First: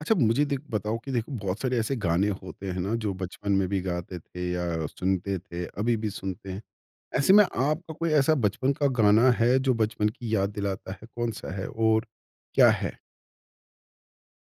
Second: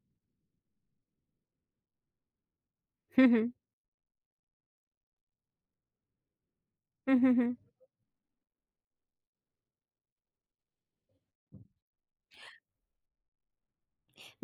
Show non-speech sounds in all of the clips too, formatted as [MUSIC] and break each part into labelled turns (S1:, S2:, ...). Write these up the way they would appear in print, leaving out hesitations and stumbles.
S1: अच्छा मुझे देख बताओ कि देखो बहुत सारे ऐसे गाने होते हैं ना, जो
S2: हुँ, हुँ।
S1: बचपन में भी गाते थे या सुनते थे अभी भी सुनते हैं।
S2: हुँ,
S1: ऐसे
S2: हुँ,
S1: में
S2: हुँ।
S1: आपका कोई ऐसा बचपन का गाना है जो बचपन की याद दिलाता है? कौन सा है और क्या है?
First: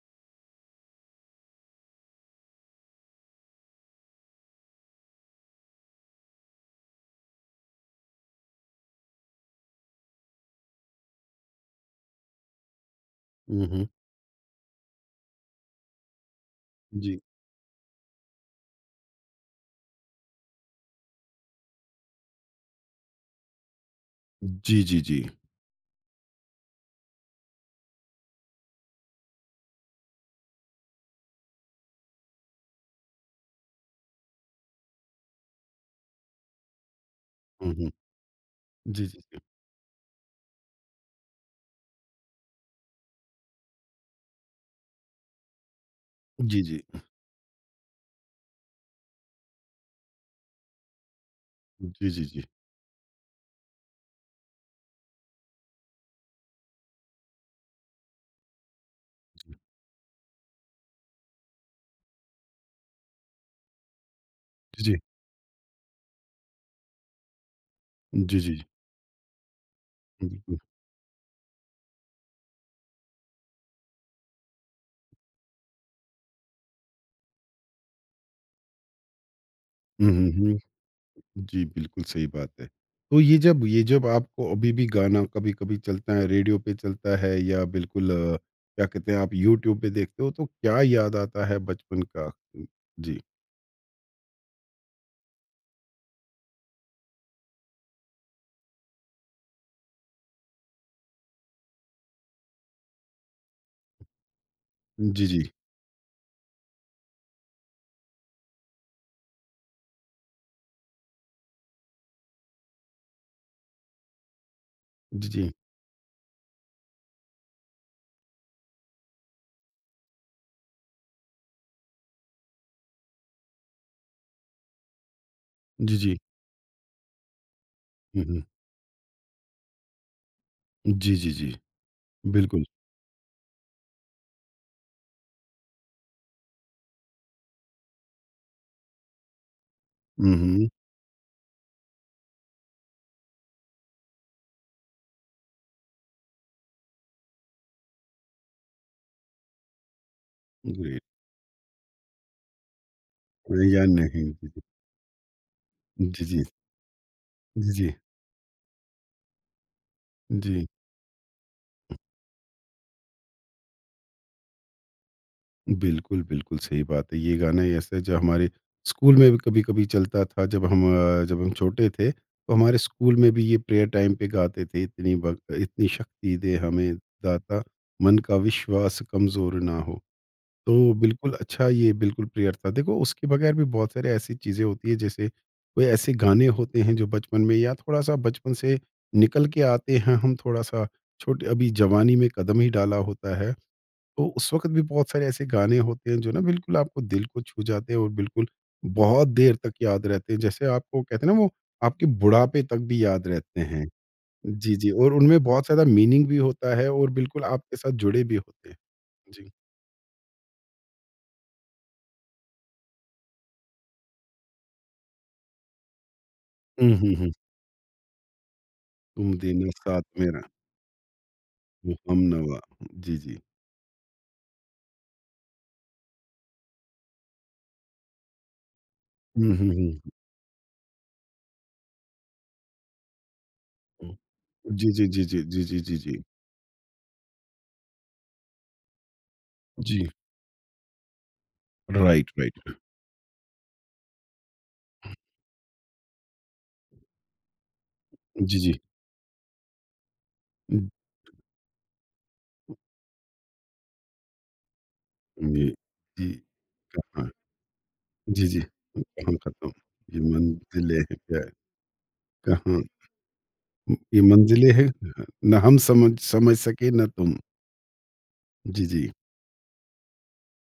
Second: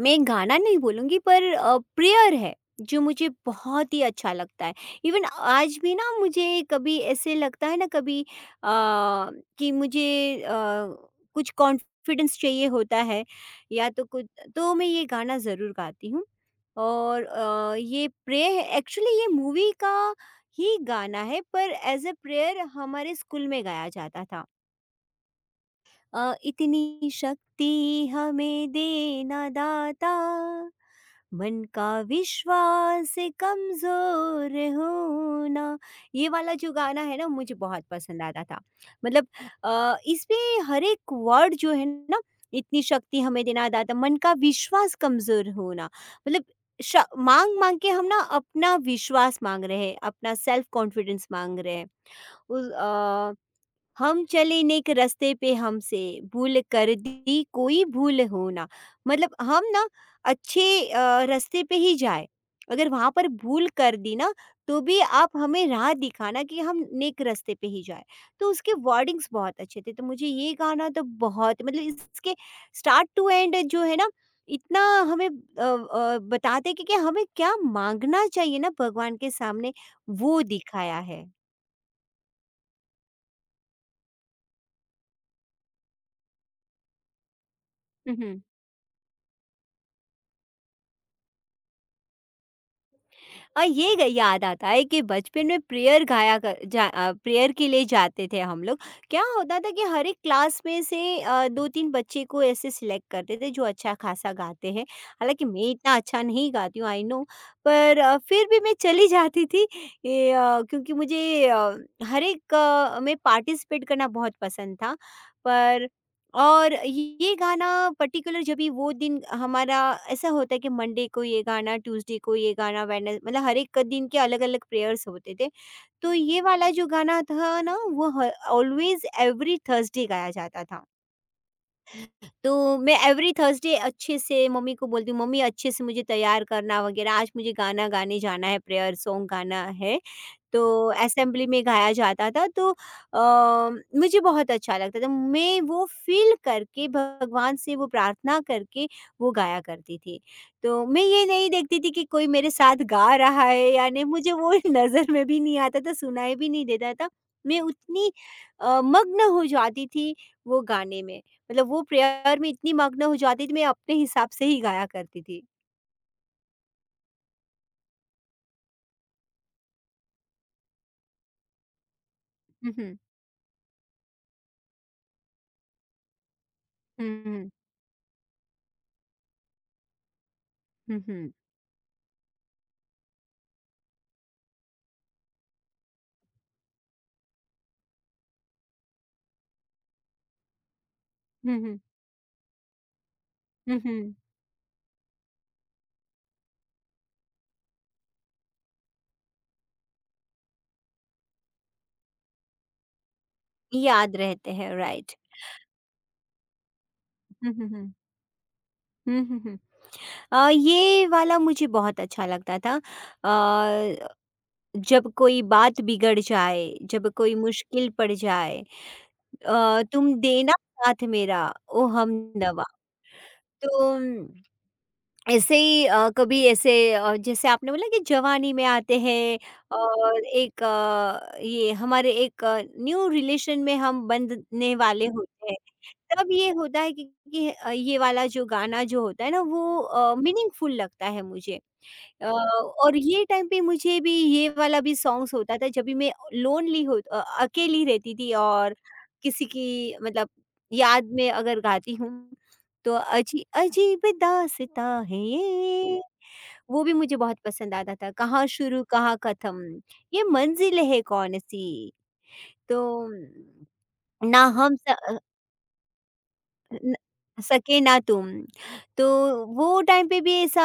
S2: मैं गाना नहीं बोलूँगी पर प्रेयर है, जो मुझे बहुत ही अच्छा लगता है। इवन आज भी ना मुझे कभी ऐसे लगता है ना कभी अ, कि मुझे अ, कुछ कॉन्फिडेंस चाहिए होता है
S1: हम्म।
S2: या तो कुछ, तो मैं ये गाना ज़रूर गाती हूँ।
S1: जी
S2: और ये प्रे एक्चुअली ये मूवी का ही गाना है पर एज़ अ प्रेयर हमारे स्कूल में गाया जाता था।
S1: जी जी जी।
S2: इतनी शक्ति हमें देना दाता, मन का विश्वास कमजोर होना, ये वाला जो गाना है ना, मुझे बहुत
S1: हम्म।
S2: पसंद आता था।
S1: जी जी
S2: मतलब
S1: जी
S2: इसमें हर एक वर्ड जो है ना, इतनी शक्ति हमें देना दाता, मन का विश्वास कमजोर होना, मतलब
S1: जी जी
S2: मांग मांग के हम ना अपना विश्वास मांग रहे हैं, अपना सेल्फ कॉन्फिडेंस मांग रहे हैं।
S1: जी जी जी जी जी
S2: हम चले नेक रास्ते पे, हमसे भूल कर दी कोई भूल हो ना, मतलब हम ना अच्छे रास्ते पे ही जाए, अगर वहाँ पर भूल कर दी ना तो
S1: जी
S2: भी आप हमें राह दिखाना कि हम नेक रास्ते पे ही जाए।
S1: जी
S2: तो
S1: जी जी,
S2: उसके वर्डिंग्स बहुत अच्छे थे, तो मुझे ये गाना तो बहुत, मतलब इसके स्टार्ट टू एंड जो है ना, इतना हमें बताते कि, हमें क्या मांगना चाहिए ना भगवान के सामने, वो
S1: बिल्कुल।
S2: दिखाया है।
S1: जी, बिल्कुल सही बात है। तो ये जब आपको अभी भी गाना कभी-कभी चलता है, रेडियो पे चलता है या बिल्कुल
S2: हम्म।
S1: क्या कहते हैं, आप यूट्यूब पे देखते हो, तो क्या याद आता है बचपन का? हुँ, जी।
S2: और ये याद आता है कि बचपन में प्रेयर गाया प्रेयर के लिए जाते थे हम लोग। क्या होता था कि हर एक क्लास में से दो तीन बच्चे को ऐसे सिलेक्ट करते थे जो अच्छा खासा गाते हैं।
S1: जी, जी।
S2: हालांकि मैं इतना अच्छा नहीं गाती हूँ आई नो, पर फिर भी मैं चली जाती थी ये, क्योंकि मुझे हर एक में पार्टिसिपेट करना बहुत पसंद था।
S1: जी, जी।
S2: पर और ये गाना पर्टिकुलर, जब भी वो दिन हमारा ऐसा होता है कि मंडे को ये गाना, ट्यूसडे को ये गाना, वेडनेस, मतलब हर एक दिन के अलग अलग प्रेयर्स होते थे।
S1: जी,
S2: तो
S1: जी।
S2: ये वाला जो गाना था ना, वो
S1: हुँ, हुँ।
S2: ऑलवेज एवरी थर्सडे गाया जाता था।
S1: जी, जी, जी।
S2: तो
S1: बिल्कुल।
S2: मैं एवरी थर्सडे अच्छे से मम्मी को बोलती हूँ, मम्मी अच्छे से मुझे तैयार करना वगैरह, आज मुझे गाना गाने जाना है, प्रेयर सॉन्ग गाना है।
S1: हुँ,
S2: तो
S1: हुँ।
S2: असेंबली में गाया जाता था, तो अ, मुझे बहुत अच्छा लगता था। मैं वो फील करके, भगवान से वो प्रार्थना करके वो गाया करती थी। तो
S1: ग्रेट।
S2: मैं ये नहीं देखती थी कि कोई मेरे साथ गा रहा है
S1: या
S2: या नहीं,
S1: नहीं।
S2: मुझे
S1: जी,
S2: वो
S1: जी।
S2: [LAUGHS] नज़र में भी नहीं आता था,
S1: जी,
S2: सुनाई
S1: जी।
S2: भी नहीं देता था। मैं
S1: जी, जी।
S2: उतनी मग्न हो जाती थी वो
S1: जी।
S2: गाने में, मतलब वो प्रेयर में इतनी मग्न हो जाती थी, मैं अपने हिसाब से ही गाया करती थी।
S1: बिल्कुल, बिल्कुल सही बात है। ये गाना ऐसा है जो हमारे स्कूल में भी कभी-कभी चलता था, जब हम जब हम छोटे थे, तो
S2: हुँ,
S1: हमारे
S2: हुँ।
S1: स्कूल में भी ये प्रेयर टाइम पे गाते थे, इतनी ब इतनी शक्ति दे हमें
S2: हुँ, हुँ,
S1: दाता, मन का विश्वास कमज़ोर ना हो। तो
S2: हुँ,
S1: बिल्कुल अच्छा, ये बिल्कुल प्रेयर था। देखो उसके बगैर भी बहुत सारी ऐसी चीज़ें होती हैं, जैसे कोई ऐसे गाने होते हैं जो बचपन में या थोड़ा-सा बचपन से निकल के आते हैं, हम थोड़ा-सा छोटे
S2: हुँ,
S1: अभी
S2: हुँ,
S1: जवानी में कदम ही डाला होता है।
S2: हुँ, हुँ।
S1: तो उस वक़्त भी बहुत सारे ऐसे गाने होते हैं जो ना बिल्कुल आपको दिल को छू जाते हैं और बिल्कुल बहुत देर तक याद रहते हैं। जैसे आपको कहते हैं ना, वो आपके बुढ़ापे तक भी याद रहते हैं।
S2: याद रहते
S1: जी,
S2: हैं,
S1: जी, और
S2: राइट।
S1: उनमें बहुत ज़्यादा मीनिंग भी होता है और बिल्कुल
S2: हुँ, हुँ,
S1: आपके साथ
S2: हुँ।
S1: जुड़े भी होते हैं।
S2: हुँ, हुँ,
S1: जी।
S2: हुँ। ये वाला मुझे बहुत अच्छा लगता था। अ, जब कोई बात बिगड़ जाए,
S1: हुँ,
S2: जब
S1: हुँ, हुँ।
S2: कोई मुश्किल पड़ जाए,
S1: तुम देना साथ
S2: तुम
S1: मेरा,
S2: देना साथ मेरा, ओ
S1: वो हमनवा।
S2: हमनवा।
S1: जी, जी।
S2: तो ऐसे ही कभी ऐसे, जैसे आपने बोला कि जवानी में आते हैं
S1: हुँ, हुँ, हुँ,
S2: और एक ये हमारे एक न्यू रिलेशन में हम
S1: हुँ।
S2: बंधने
S1: जी, जी,
S2: वाले
S1: जी, जी,
S2: होते हैं,
S1: जी, जी, जी, जी।
S2: तब ये होता है कि, ये वाला जो गाना जो होता है ना,
S1: जी,
S2: वो मीनिंगफुल लगता है मुझे। अ,
S1: राइट, राइट।
S2: और ये टाइम पे मुझे भी ये वाला भी सॉन्ग्स होता था। जब भी मैं लोनली हो, अकेली रहती थी
S1: जी,
S2: और
S1: जी।
S2: किसी की, मतलब
S1: हुँ,
S2: याद में अगर गाती हूँ तो अजीब दास्तां है
S1: जी,
S2: ये,
S1: जी।
S2: वो भी मुझे
S1: कहाँ।
S2: बहुत पसंद आता था। कहाँ
S1: जी, जी।
S2: शुरू कहाँ
S1: काम खत्म।
S2: खत्म,
S1: ये
S2: ये मंजिल
S1: मंज़िलें
S2: है
S1: हैं
S2: कौन
S1: क्या?
S2: सी,
S1: कहाँ
S2: तो
S1: ये
S2: ना
S1: मंज़िलें
S2: हम,
S1: हैं? ना हम समझ समझ सके
S2: न
S1: ना तुम।
S2: सके ना तुम।
S1: जी,
S2: तो
S1: जी।
S2: वो टाइम पे भी ऐसा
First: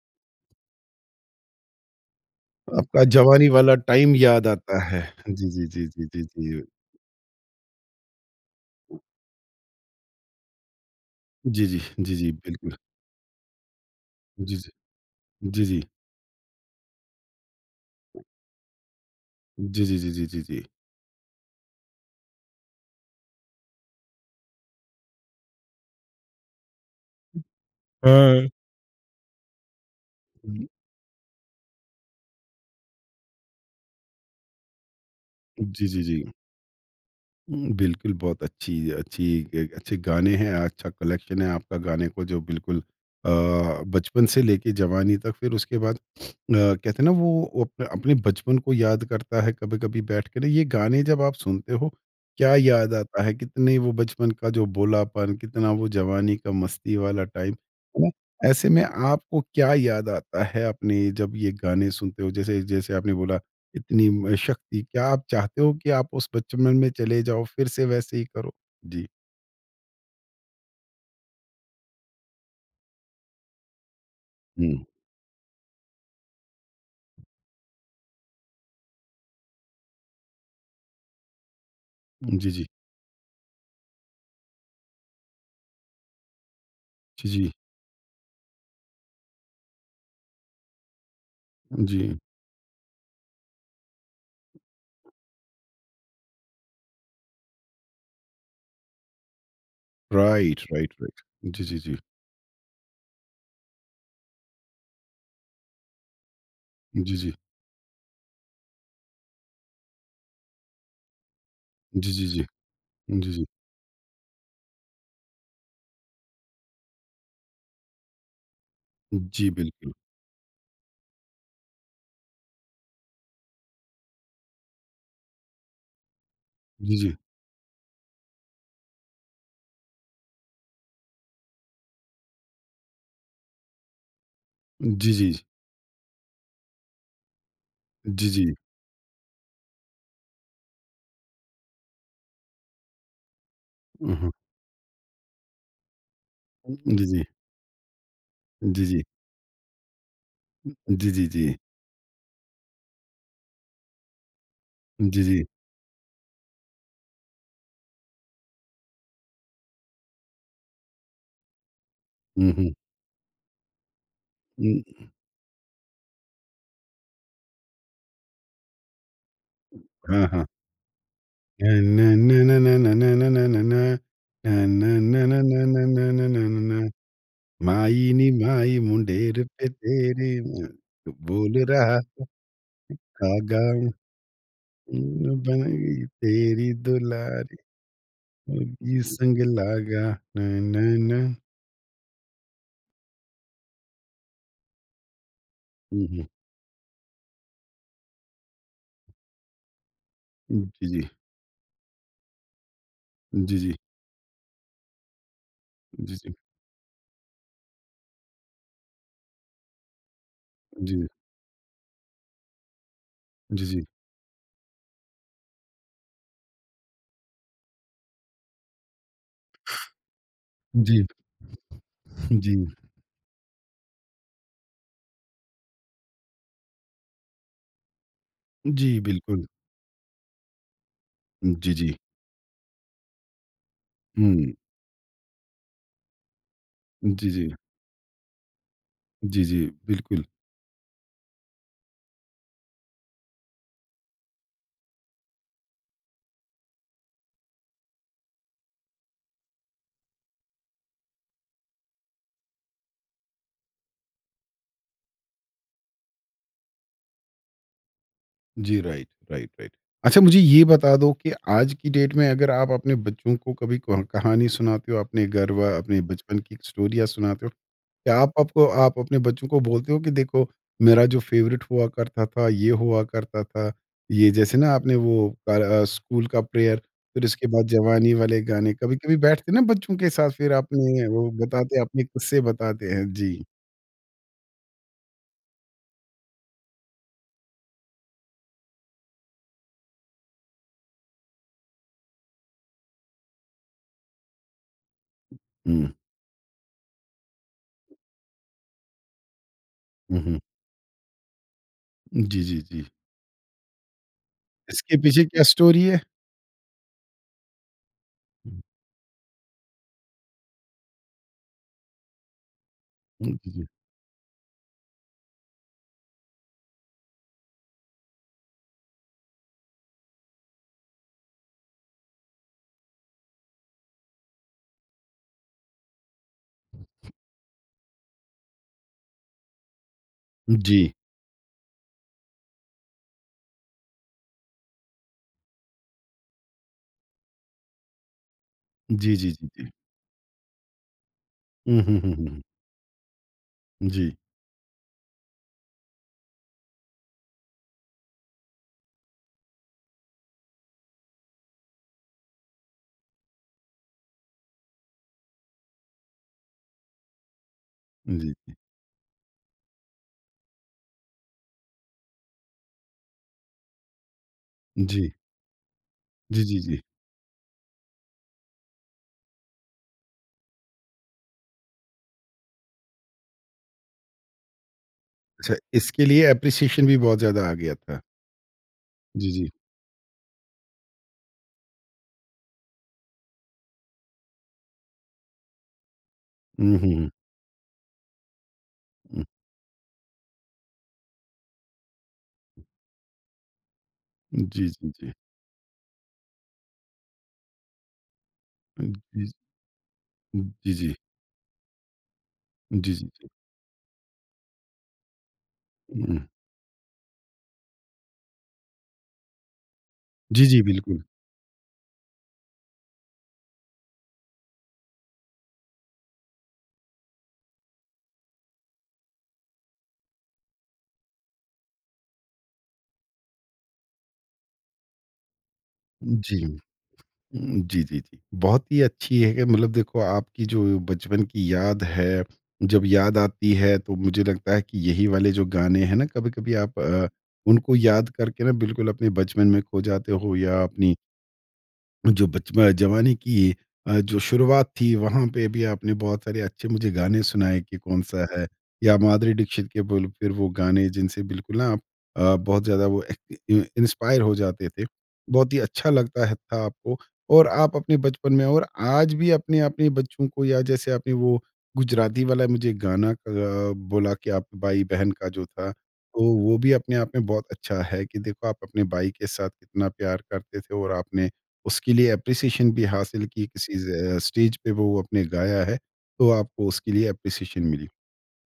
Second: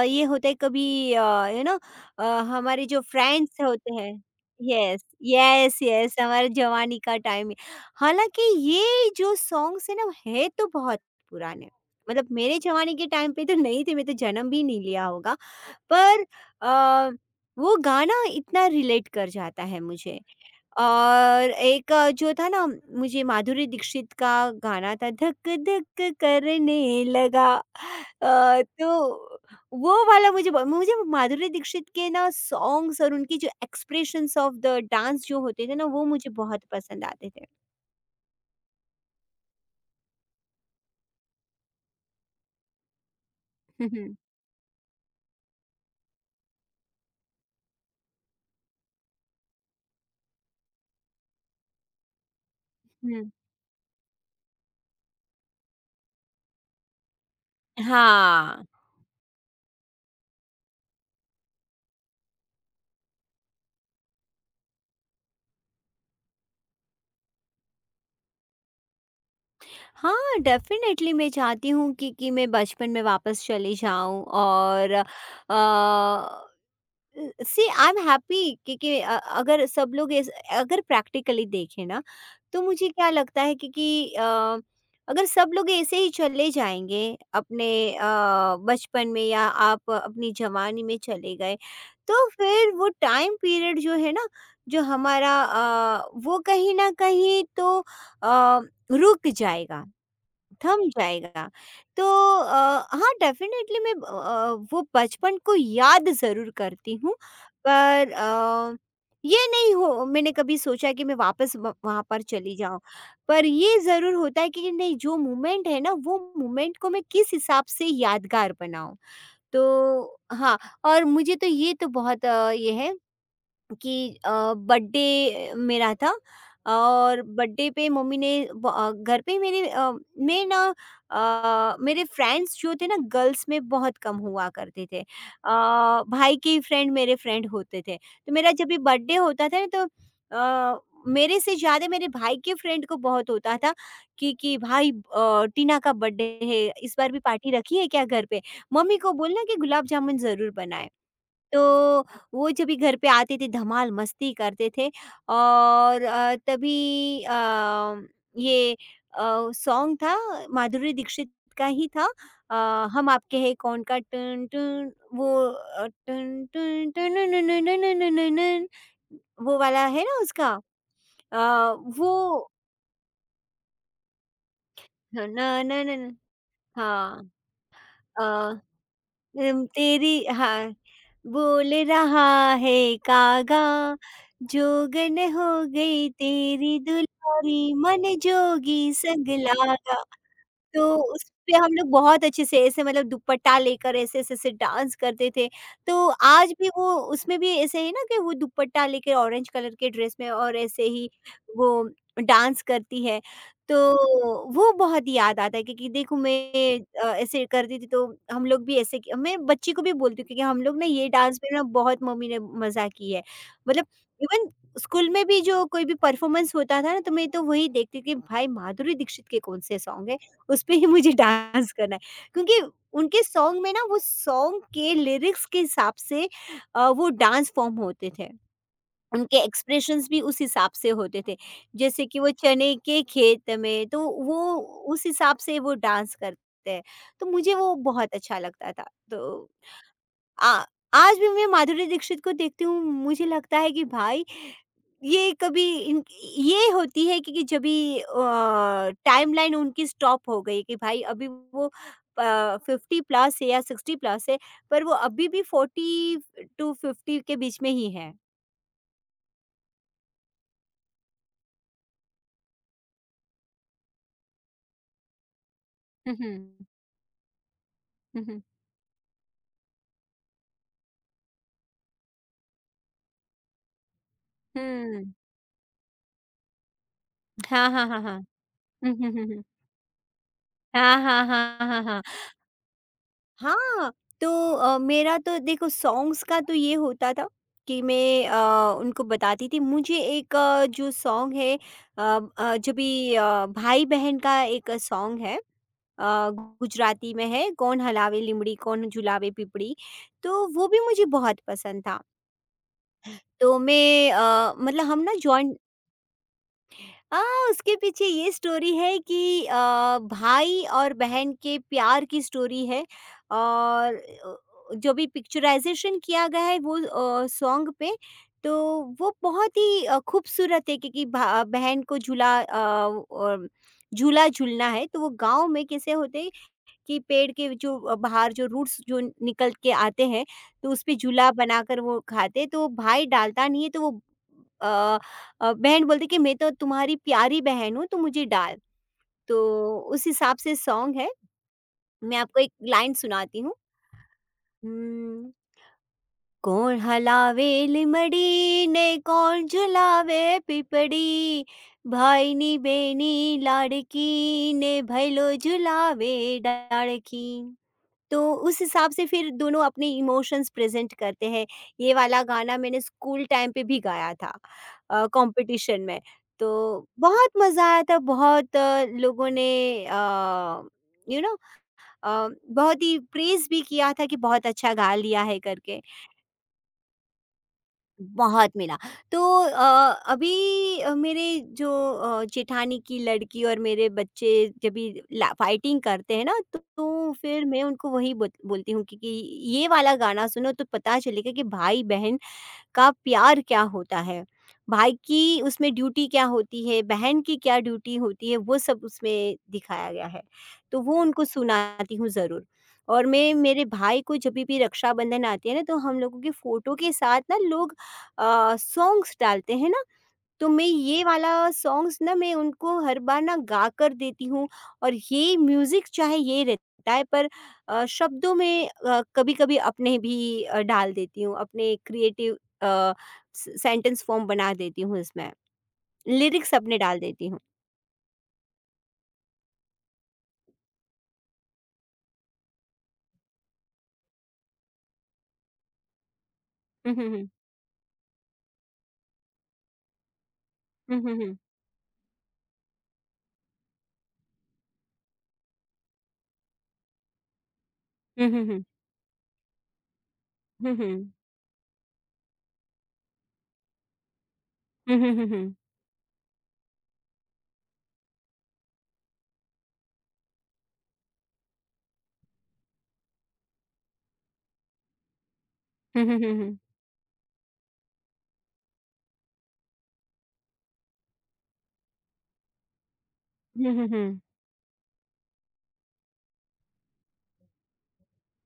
S2: ये होता है कभी, यू नो अ, हमारे जो
S1: आपका जवानी
S2: फ्रेंड्स
S1: वाला
S2: होते हैं,
S1: टाइम याद आता है।
S2: यस,
S1: जी, जी,
S2: यस,
S1: जी, जी,
S2: यस,
S1: जी,
S2: हमारे
S1: जी।
S2: जवानी का टाइम है। हालाँकि ये जो सॉन्ग्स है ना, है तो बहुत
S1: जी,
S2: पुराने।
S1: जी, जी,
S2: मतलब
S1: जी,
S2: मेरे
S1: बिल्कुल।
S2: जवानी के टाइम पे तो नहीं थे, मैं तो जन्म
S1: जी,
S2: भी
S1: जी।
S2: नहीं लिया होगा।
S1: जी, जी।
S2: पर अ, वो गाना इतना रिलेट कर जाता है
S1: जी, जी, जी,
S2: मुझे।
S1: जी, जी, जी।
S2: और एक जो था ना, मुझे माधुरी दीक्षित का गाना था, धक धक करने लगा,
S1: हाँ।
S2: तो वो वाला, मुझे मुझे माधुरी दीक्षित के ना सॉन्ग्स और उनकी जो एक्सप्रेशंस ऑफ द डांस जो होते थे ना,
S1: जी, जी,
S2: वो
S1: जी।
S2: मुझे बहुत पसंद आते थे।
S1: हुँ, बिल्कुल, बहुत अच्छी अच्छी ए अच्छे गाने हैं, अच्छा कलेक्शन है आपका गाने को जो बिल्कुल अ,
S2: [LAUGHS] हम्म।
S1: बचपन से लेके जवानी तक, फिर उसके बाद कहते हैं ना वो अपने अपने बचपन को याद करता है कभी-कभी बैठ के ना, ये गाने जब आप सुनते हो, क्या याद आता
S2: हम्म।
S1: है? कितने वो बचपन का जो भोलापन, कितना वो जवानी का मस्ती वाला टाइम, है ना?
S2: हाँ।
S1: ऐसे में आपको क्या याद आता है अपने, जब ये गाने सुनते हो? जैसे जैसे आपने बोला, इतनी म शक्ति, क्या आप चाहते हो कि आप उस बचपन में चले जाओ, फिर से वैसे ही करो? जी।
S2: हाँ, डेफिनेटली मैं चाहती हूँ कि मैं बचपन में वापस चली जाऊँ
S1: हुँ।
S2: और अ, सी आई एम हैप्पी, क्योंकि अगर सब लोग अगर प्रैक्टिकली देखें ना,
S1: जी,
S2: तो
S1: जी।
S2: मुझे क्या लगता है क्योंकि अ, अगर सब लोग ऐसे ही चले जाएंगे
S1: जी, जी।
S2: अपने अ, बचपन में, या आप अपनी जवानी में चले गए,
S1: जी।
S2: तो फिर वो टाइम पीरियड जो है ना, जो हमारा वो कहीं ना कहीं तो अ, रुक जाएगा,
S1: राइट,
S2: थम
S1: राइट, राइट।
S2: जाएगा।
S1: जी, जी, जी।
S2: तो हाँ, डेफ़िनेटली मैं वो बचपन को याद ज़रूर करती हूँ,
S1: जी, जी।
S2: पर ये नहीं हो मैंने कभी सोचा कि मैं वापस व वहाँ
S1: जी,
S2: पर
S1: जी, जी।
S2: चली जाऊँ।
S1: जी, जी।
S2: पर ये ज़रूर होता है कि नहीं जो मोमेंट है ना, वो मोमेंट को मैं किस हिसाब से यादगार बनाऊँ।
S1: जी, बिल्कुल।
S2: तो हाँ, और मुझे तो ये तो बहुत ये है कि बर्थडे मेरा था
S1: जी, जी।
S2: और बर्थडे पे मम्मी ने घर पे मेरे मैं ना मेरे फ्रेंड्स जो थे ना, गर्ल्स में बहुत कम हुआ करते थे,
S1: जी, जी।
S2: भाई के ही फ्रेंड मेरे फ्रेंड होते थे।
S1: जी,
S2: तो
S1: जी।
S2: मेरा जब भी बर्थडे होता था ना, तो अ, मेरे से ज़्यादा मेरे भाई के फ्रेंड को बहुत होता था
S1: हुँ, हुँ।
S2: कि भाई टीना का बर्थडे है, इस
S1: जी,
S2: बार भी
S1: जी।
S2: पार्टी रखी है क्या घर पे,
S1: जी,
S2: मम्मी
S1: जी।
S2: को बोलना कि गुलाब जामुन ज़रूर बनाए।
S1: जी, जी, जी।
S2: तो वो जब भी घर पे आते थे, धमाल मस्ती करते थे।
S1: जी, जी।
S2: और तभी ये सॉन्ग था, माधुरी दीक्षित का ही था,
S1: हुँ, हुँ।
S2: हम आपके हैं कौन का टन टन,
S1: हुँ,
S2: वो टन टन टन नन नन नन नन नन नन नन, वो वाला है ना
S1: हाँ, हाँ।
S2: उसका। अ,
S1: ना ना
S2: वो
S1: ना ना ना ना ना ना ना ना ना
S2: न
S1: ना
S2: न
S1: ना ना ना
S2: न
S1: ना ना ना
S2: न-
S1: ना ना ना। माई नी
S2: हाँ,
S1: माई मुंडेर
S2: अम,
S1: पे
S2: तेरी
S1: तेरे म
S2: हाँ
S1: बोल
S2: बोल
S1: रहा
S2: रहा है
S1: धागा,
S2: कागा, जोगन
S1: न
S2: हो
S1: बन गई
S2: गई
S1: तेरी
S2: तेरी
S1: दुलारी,
S2: दुलारी, मन जोगी
S1: होगी
S2: संग
S1: संग
S2: लागा।
S1: लागा। न न
S2: तो उस
S1: न।
S2: पे हम लोग बहुत अच्छे से, ऐसे मतलब दुपट्टा लेकर ऐसे ऐसे ऐसे डांस करते थे।
S1: हुँ,
S2: तो
S1: हुँ।
S2: आज भी वो, उसमें भी ऐसे ही ना कि वो दुपट्टा लेके ऑरेंज कलर के ड्रेस में और ऐसे
S1: जी, जी।
S2: ही वो डांस करती है।
S1: जी, जी।
S2: तो वो बहुत याद आता है, क्योंकि
S1: जी,
S2: देखो
S1: जी।
S2: मैं ऐसे करती थी तो हम लोग भी ऐसे। कि मैं बच्ची को भी बोलती हूँ क्योंकि हम लोग ना
S1: जी,
S2: ये डांस में ना बहुत मम्मी ने मज़ा की है।
S1: जी, जी।
S2: मतलब इवन स्कूल में भी जो कोई भी परफॉर्मेंस होता था ना, तो मैं तो वही देखती कि भाई माधुरी दीक्षित के कौन से सॉन्ग है, उसपे ही
S1: जी,
S2: मुझे [LAUGHS] डांस करना है।
S1: जी।
S2: क्योंकि उनके सॉन्ग में ना, वो सॉन्ग के लिरिक्स के हिसाब से वो डांस फॉर्म होते थे।
S1: जी,
S2: उनके
S1: बिल्कुल।
S2: एक्सप्रेशंस भी उस हिसाब से होते थे।
S1: जी, जी।
S2: जैसे कि वो चने के खेत में, तो वो
S1: हुँ।
S2: उस हिसाब से वो डांस करते हैं। तो
S1: जी, जी।
S2: मुझे वो बहुत अच्छा लगता था।
S1: जी,
S2: तो
S1: जी। बिल्कुल।
S2: आ आज भी मैं माधुरी दीक्षित को देखती हूँ, मुझे लगता है कि भाई ये कभी इन ये होती है कि जभी अ, टाइमलाइन उनकी स्टॉप हो गई कि भाई अभी वो 50 प्लस है या 60 प्लस है, पर वो अभी भी 40 टू 50 के बीच में ही है।
S1: जी, राइट, राइट, राइट। अच्छा मुझे ये बता दो कि आज की डेट में, अगर आप अपने बच्चों को कभी कह कहानी सुनाते हो, अपने घर व अपने
S2: हुँ,
S1: बचपन की
S2: हुँ।
S1: स्टोरियाँ सुनाते हो, क्या
S2: हुँ,
S1: आप
S2: हुँ।
S1: आपको आप अपने बच्चों को बोलते हो कि देखो मेरा जो फ़ेवरेट हुआ करता था, ये हुआ करता था, ये जैसे ना आपने
S2: हुँ।
S1: वो स्कूल का प्रेयर, फिर उसके बाद
S2: हाँ, हाँ, हाँ,
S1: जवानी
S2: हाँ।
S1: वाले गाने,
S2: [LAUGHS] हुँ, हुँ,
S1: कभी-कभी
S2: हुँ, हुँ।
S1: बैठते ना बच्चों के साथ, फिर
S2: हाँ,
S1: आपने
S2: हाँ,
S1: वो
S2: हाँ,
S1: बताते
S2: हाँ, हाँ।
S1: अपने किस्से बताते हैं। जी।
S2: हाँ, तो मेरा तो देखो सॉन्ग्स का तो ये होता था कि मैं उनको बताती थी, मुझे एक जो सॉन्ग है अ जो भी भाई-बहन का एक सॉन्ग है,
S1: हुँ,
S2: गुजराती में है, कौन हलावे लीमड़ी कौन झुलावे पिपड़ी,
S1: हुँ, हुँ।
S2: तो वो भी मुझे बहुत पसंद था।
S1: जी, जी, जी।
S2: तो मैं मतलब
S1: इसके
S2: हम ना
S1: पीछे क्या
S2: जॉइंट,
S1: स्टोरी है?
S2: आ, उसके पीछे ये
S1: हुँ,
S2: स्टोरी है कि आ, भाई और बहन के प्यार की स्टोरी है
S1: हुँ, जी, जी।
S2: और जो भी पिक्चराइजेशन किया गया है वो सॉन्ग पे, तो वो बहुत ही खूबसूरत है, क्योंकि बहन को झूला, और झूला झूलना है तो वो गांव में कैसे होते कि पेड़ के जो बाहर जो रूट्स जो निकल के आते हैं, तो
S1: जी।
S2: उसपे झूला बनाकर वो खाते, तो भाई डालता नहीं है, तो वो अ बहन बोलती कि मैं तो तुम्हारी प्यारी बहन हूँ, तो मुझे डाल।
S1: जी, जी, जी, जी।
S2: तो उस हिसाब से सॉन्ग है।
S1: हुँ, हुँ, हुँ, हुँ,
S2: मैं आपको
S1: हुँ।
S2: एक लाइन सुनाती हूँ।
S1: जी,
S2: उम्म, कौन हलावे लीमड़ी ने कौन झुलावे पिपड़ी, भाई नी बहनी लाड़की ने भैलो झुलावे डाड़की।
S1: जी,
S2: तो
S1: जी।
S2: उस हिसाब से फिर दोनों अपने इमोशंस प्रेज़ेंट करते हैं। ये वाला गाना मैंने स्कूल टाइम पे भी गाया था, कॉम्पिटिशन में।
S1: जी, जी, जी।
S2: तो बहुत मज़ा आया था, बहुत, लोगों ने अ, यू नो, बहुत ही प्रेज़ भी किया था कि बहुत अच्छा गा लिया है
S1: अच्छा,
S2: करके।
S1: इसके लिए एप्रिसिएशन भी बहुत ज़्यादा आ गया था।
S2: बहुत मिला। तो
S1: जी, जी।
S2: अभी मेरे जो जेठानी की लड़की और मेरे बच्चे जब भी ला फाइटिंग करते हैं ना, तो
S1: हुँ, हुँ, हुँ,
S2: तो फिर मैं उनको वही बोल बोलती हूँ कि,
S1: हुँ।
S2: ये वाला गाना सुनो तो पता चलेगा कि भाई-बहन का प्यार क्या होता है,
S1: जी, जी,
S2: भाई
S1: जी।
S2: की उसमें ड्यूटी क्या होती है, बहन की क्या ड्यूटी होती है, वो सब
S1: जी, जी,
S2: उसमें दिखाया गया है। तो
S1: जी।
S2: वो उनको सुनाती हूँ ज़रूर।
S1: जी,
S2: और
S1: जी, जी।
S2: मैं मेरे भाई को जब भी रक्षाबंधन आती है ना, तो हम
S1: हुँ।
S2: लोगों की फ़ोटो के साथ ना लोग सॉन्ग्स डालते हैं ना,
S1: जी,
S2: तो
S1: जी,
S2: मैं
S1: बिल्कुल।
S2: ये वाला सॉन्ग्स ना मैं उनको हर बार ना गा कर देती हूँ। और ये म्यूज़िक चाहे ये रहता है पर शब्दों में कभी-कभी अपने भी डाल देती हूँ, अपने क्रिएटिव स सेंटेंस फॉर्म बना देती हूँ इसमें,
S1: जी।
S2: लिरिक्स अपने डाल देती हूँ।
S1: उम, जी, जी, जी। बहुत ही अच्छी है कि, मतलब देखो, आपकी जो बचपन की याद है, जब याद आती है तो मुझे लगता है कि यही वाले जो गाने हैं ना, कभी-कभी आप
S2: हुँ, हुँ, हुँ।
S1: उनको याद करके ना बिल्कुल अपने बचपन में खो जाते हो, या अपनी
S2: हुँ, हुँ, हुँ।
S1: जो बचपन जवानी की जो शुरुआत थी वहाँ पे भी आपने बहुत सारे अच्छे मुझे गाने सुनाए कि कौन सा
S2: हुँ, हुँ,
S1: है,
S2: हुँ।
S1: या माधुरी दीक्षित के बोल, फिर वो
S2: हुँ,
S1: गाने
S2: हुँ।
S1: जिनसे बिल्कुल ना आप बहुत ज़्यादा वो इंस्पायर हो जाते थे।
S2: हुँ, हुँ, हुँ,
S1: बहुत
S2: हुँ।
S1: ही अच्छा लगता है था आपको, और आप अपने बचपन में और आज भी अपने अपने बच्चों को, या जैसे आपने वो गुजराती वाला मुझे गाना का बोला कि आप भाई बहन का जो था,
S2: हुँ, हुँ,
S1: तो
S2: हुँ,
S1: वो
S2: हुँ।
S1: भी अपने आप में बहुत अच्छा है कि देखो आप अपने भाई के साथ कितना प्यार करते थे, और आपने उसके लिए एप्रिसिएशन भी हासिल की,
S2: हुँ,
S1: किसी
S2: हुँ, हुँ।
S1: स्टेज पे वो आपने गाया है, तो आपको उसके लिए एप्रिसिएशन मिली।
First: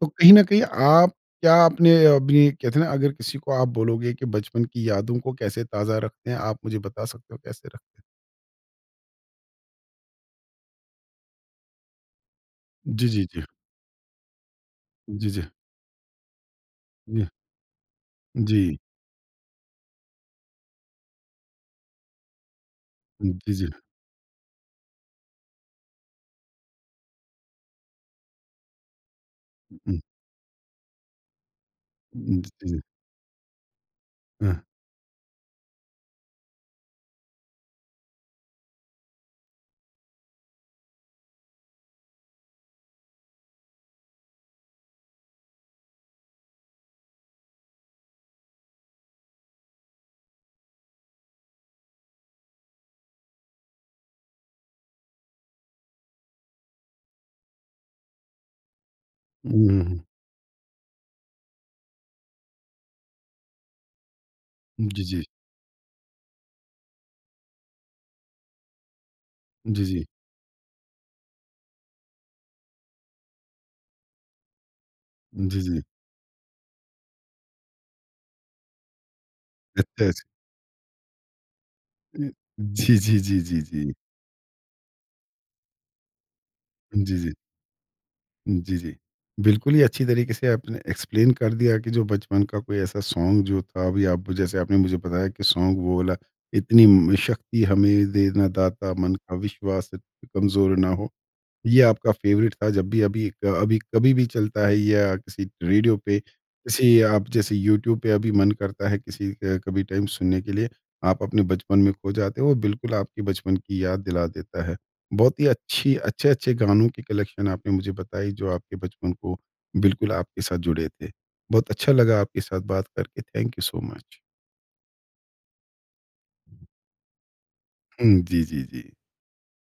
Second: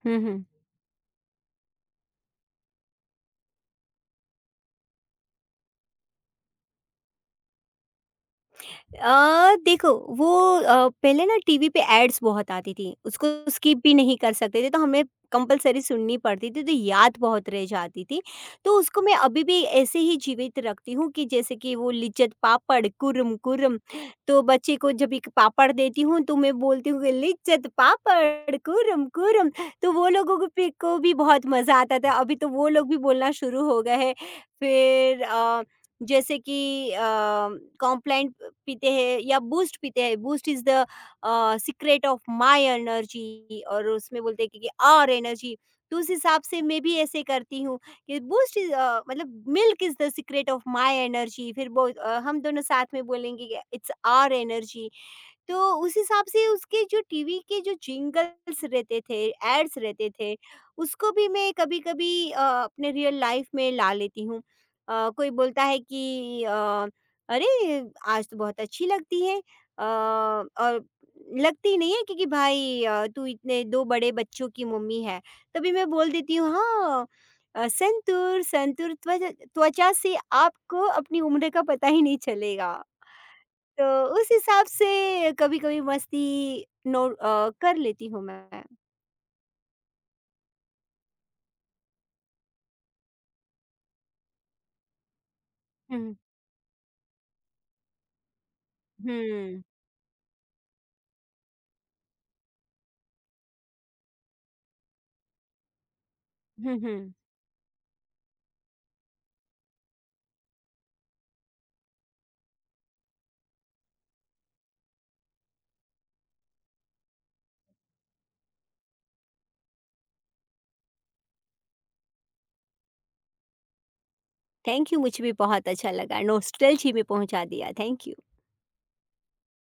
S1: तो
S2: हुँ,
S1: कहीं ना
S2: हुँ।
S1: कहीं आप, क्या आपने अपनी, कहते हैं ना, अगर किसी को आप बोलोगे कि बचपन की यादों को कैसे ताज़ा रखते हैं आप, मुझे बता सकते हो कैसे रखते हैं?
S2: देखो वो पहले ना टीवी पे एड्स बहुत आती थी,
S1: जी जी
S2: उसको
S1: जी
S2: स्किप भी नहीं कर सकते थे, तो हमें
S1: जी जी
S2: कंपल्सरी सुननी पड़ती थी, तो याद बहुत रह जाती थी।
S1: जी
S2: तो उसको मैं अभी भी ऐसे ही जीवित रखती हूँ कि जैसे कि वो लिज्जत पापड़,
S1: जी
S2: कुरम
S1: जी जी।
S2: कुरम, तो बच्चे को जब एक पापड़ देती हूँ, तो मैं बोलती हूँ कि लिज्जत पापड़, कुरम कुरम, तो
S1: हम्म,
S2: वो लोगों को पे को भी बहुत मज़ा आता था। अभी
S1: जी
S2: तो वो
S1: जी।
S2: लोग भी बोलना शुरू हो गए हैं।
S1: हाँ,
S2: फिर जैसे कि कॉम्प्लान पीते हैं या बूस्ट पीते हैं, Boost is the secret of my energy, और उसमें बोलते हैं कि और एनर्जी, तो उस हिसाब से मैं भी ऐसे करती हूँ कि बूस्ट इज़, मतलब milk is the secret of my energy, फिर वो हम दोनों साथ में बोलेंगे कि इट्स आवर एनर्जी। तो उस हिसाब से उसके जो टीवी के जो जिंगल्स रहते थे, एड्स
S1: हम्म,
S2: रहते थे, उसको भी मैं कभी-कभी अपने रियल लाइफ में ला लेती हूँ।
S1: जी जी
S2: कोई बोलता है कि "अरे! आज तो बहुत अच्छी लगती है।"
S1: जी जी
S2: और लगती नहीं है, क्योंकि भाई तू इतने 2 बड़े बच्चों की मम्मी है।
S1: जी
S2: तभी
S1: जी।
S2: मैं बोल देती हूँ, "हाँ, संतूर संतूर त्वज त्वचा
S1: अच्छा
S2: से
S1: अच्छा,
S2: आपको अपनी उम्र का पता ही नहीं चलेगा।"
S1: जी जी जी जी जी।
S2: तो उस हिसाब से कभी-कभी मस्ती
S1: जी जी
S2: कर लेती हूँ मैं।
S1: जी जी, बिल्कुल ही अच्छी तरीके से आपने एक्सप्लेन कर दिया कि जो बचपन का कोई ऐसा सॉन्ग जो था, अभी आप जैसे आपने मुझे बताया कि सॉन्ग वो वाला
S2: हुँ,
S1: इतनी शक्ति हमें देना दाता, मन का
S2: हुँ।
S1: विश्वास कमज़ोर ना हो। ये आपका फ़ेवरेट था। जब भी अभी कभी भी चलता है या किसी रेडियो पे,
S2: हुँ,
S1: किसी
S2: हुँ।
S1: आप जैसे यूट्यूब पे अभी मन करता है, किसी कभी टाइम सुनने के लिए, आप अपने बचपन में खो जाते हो, वो बिल्कुल आपकी बचपन की याद दिला देता है। बहुत ही अच्छी अच्छे-अच्छे गानों की कलेक्शन आपने मुझे बताई जो आपके बचपन को बिल्कुल आपके साथ जुड़े थे। बहुत अच्छा लगा आपके साथ बात करके, thank you so much.
S2: Thank you, मुझे भी बहुत अच्छा लगा, नॉस्टैल्जी में पहुँचा दिया, thank you.
S1: Hmm, ji, ji, ji.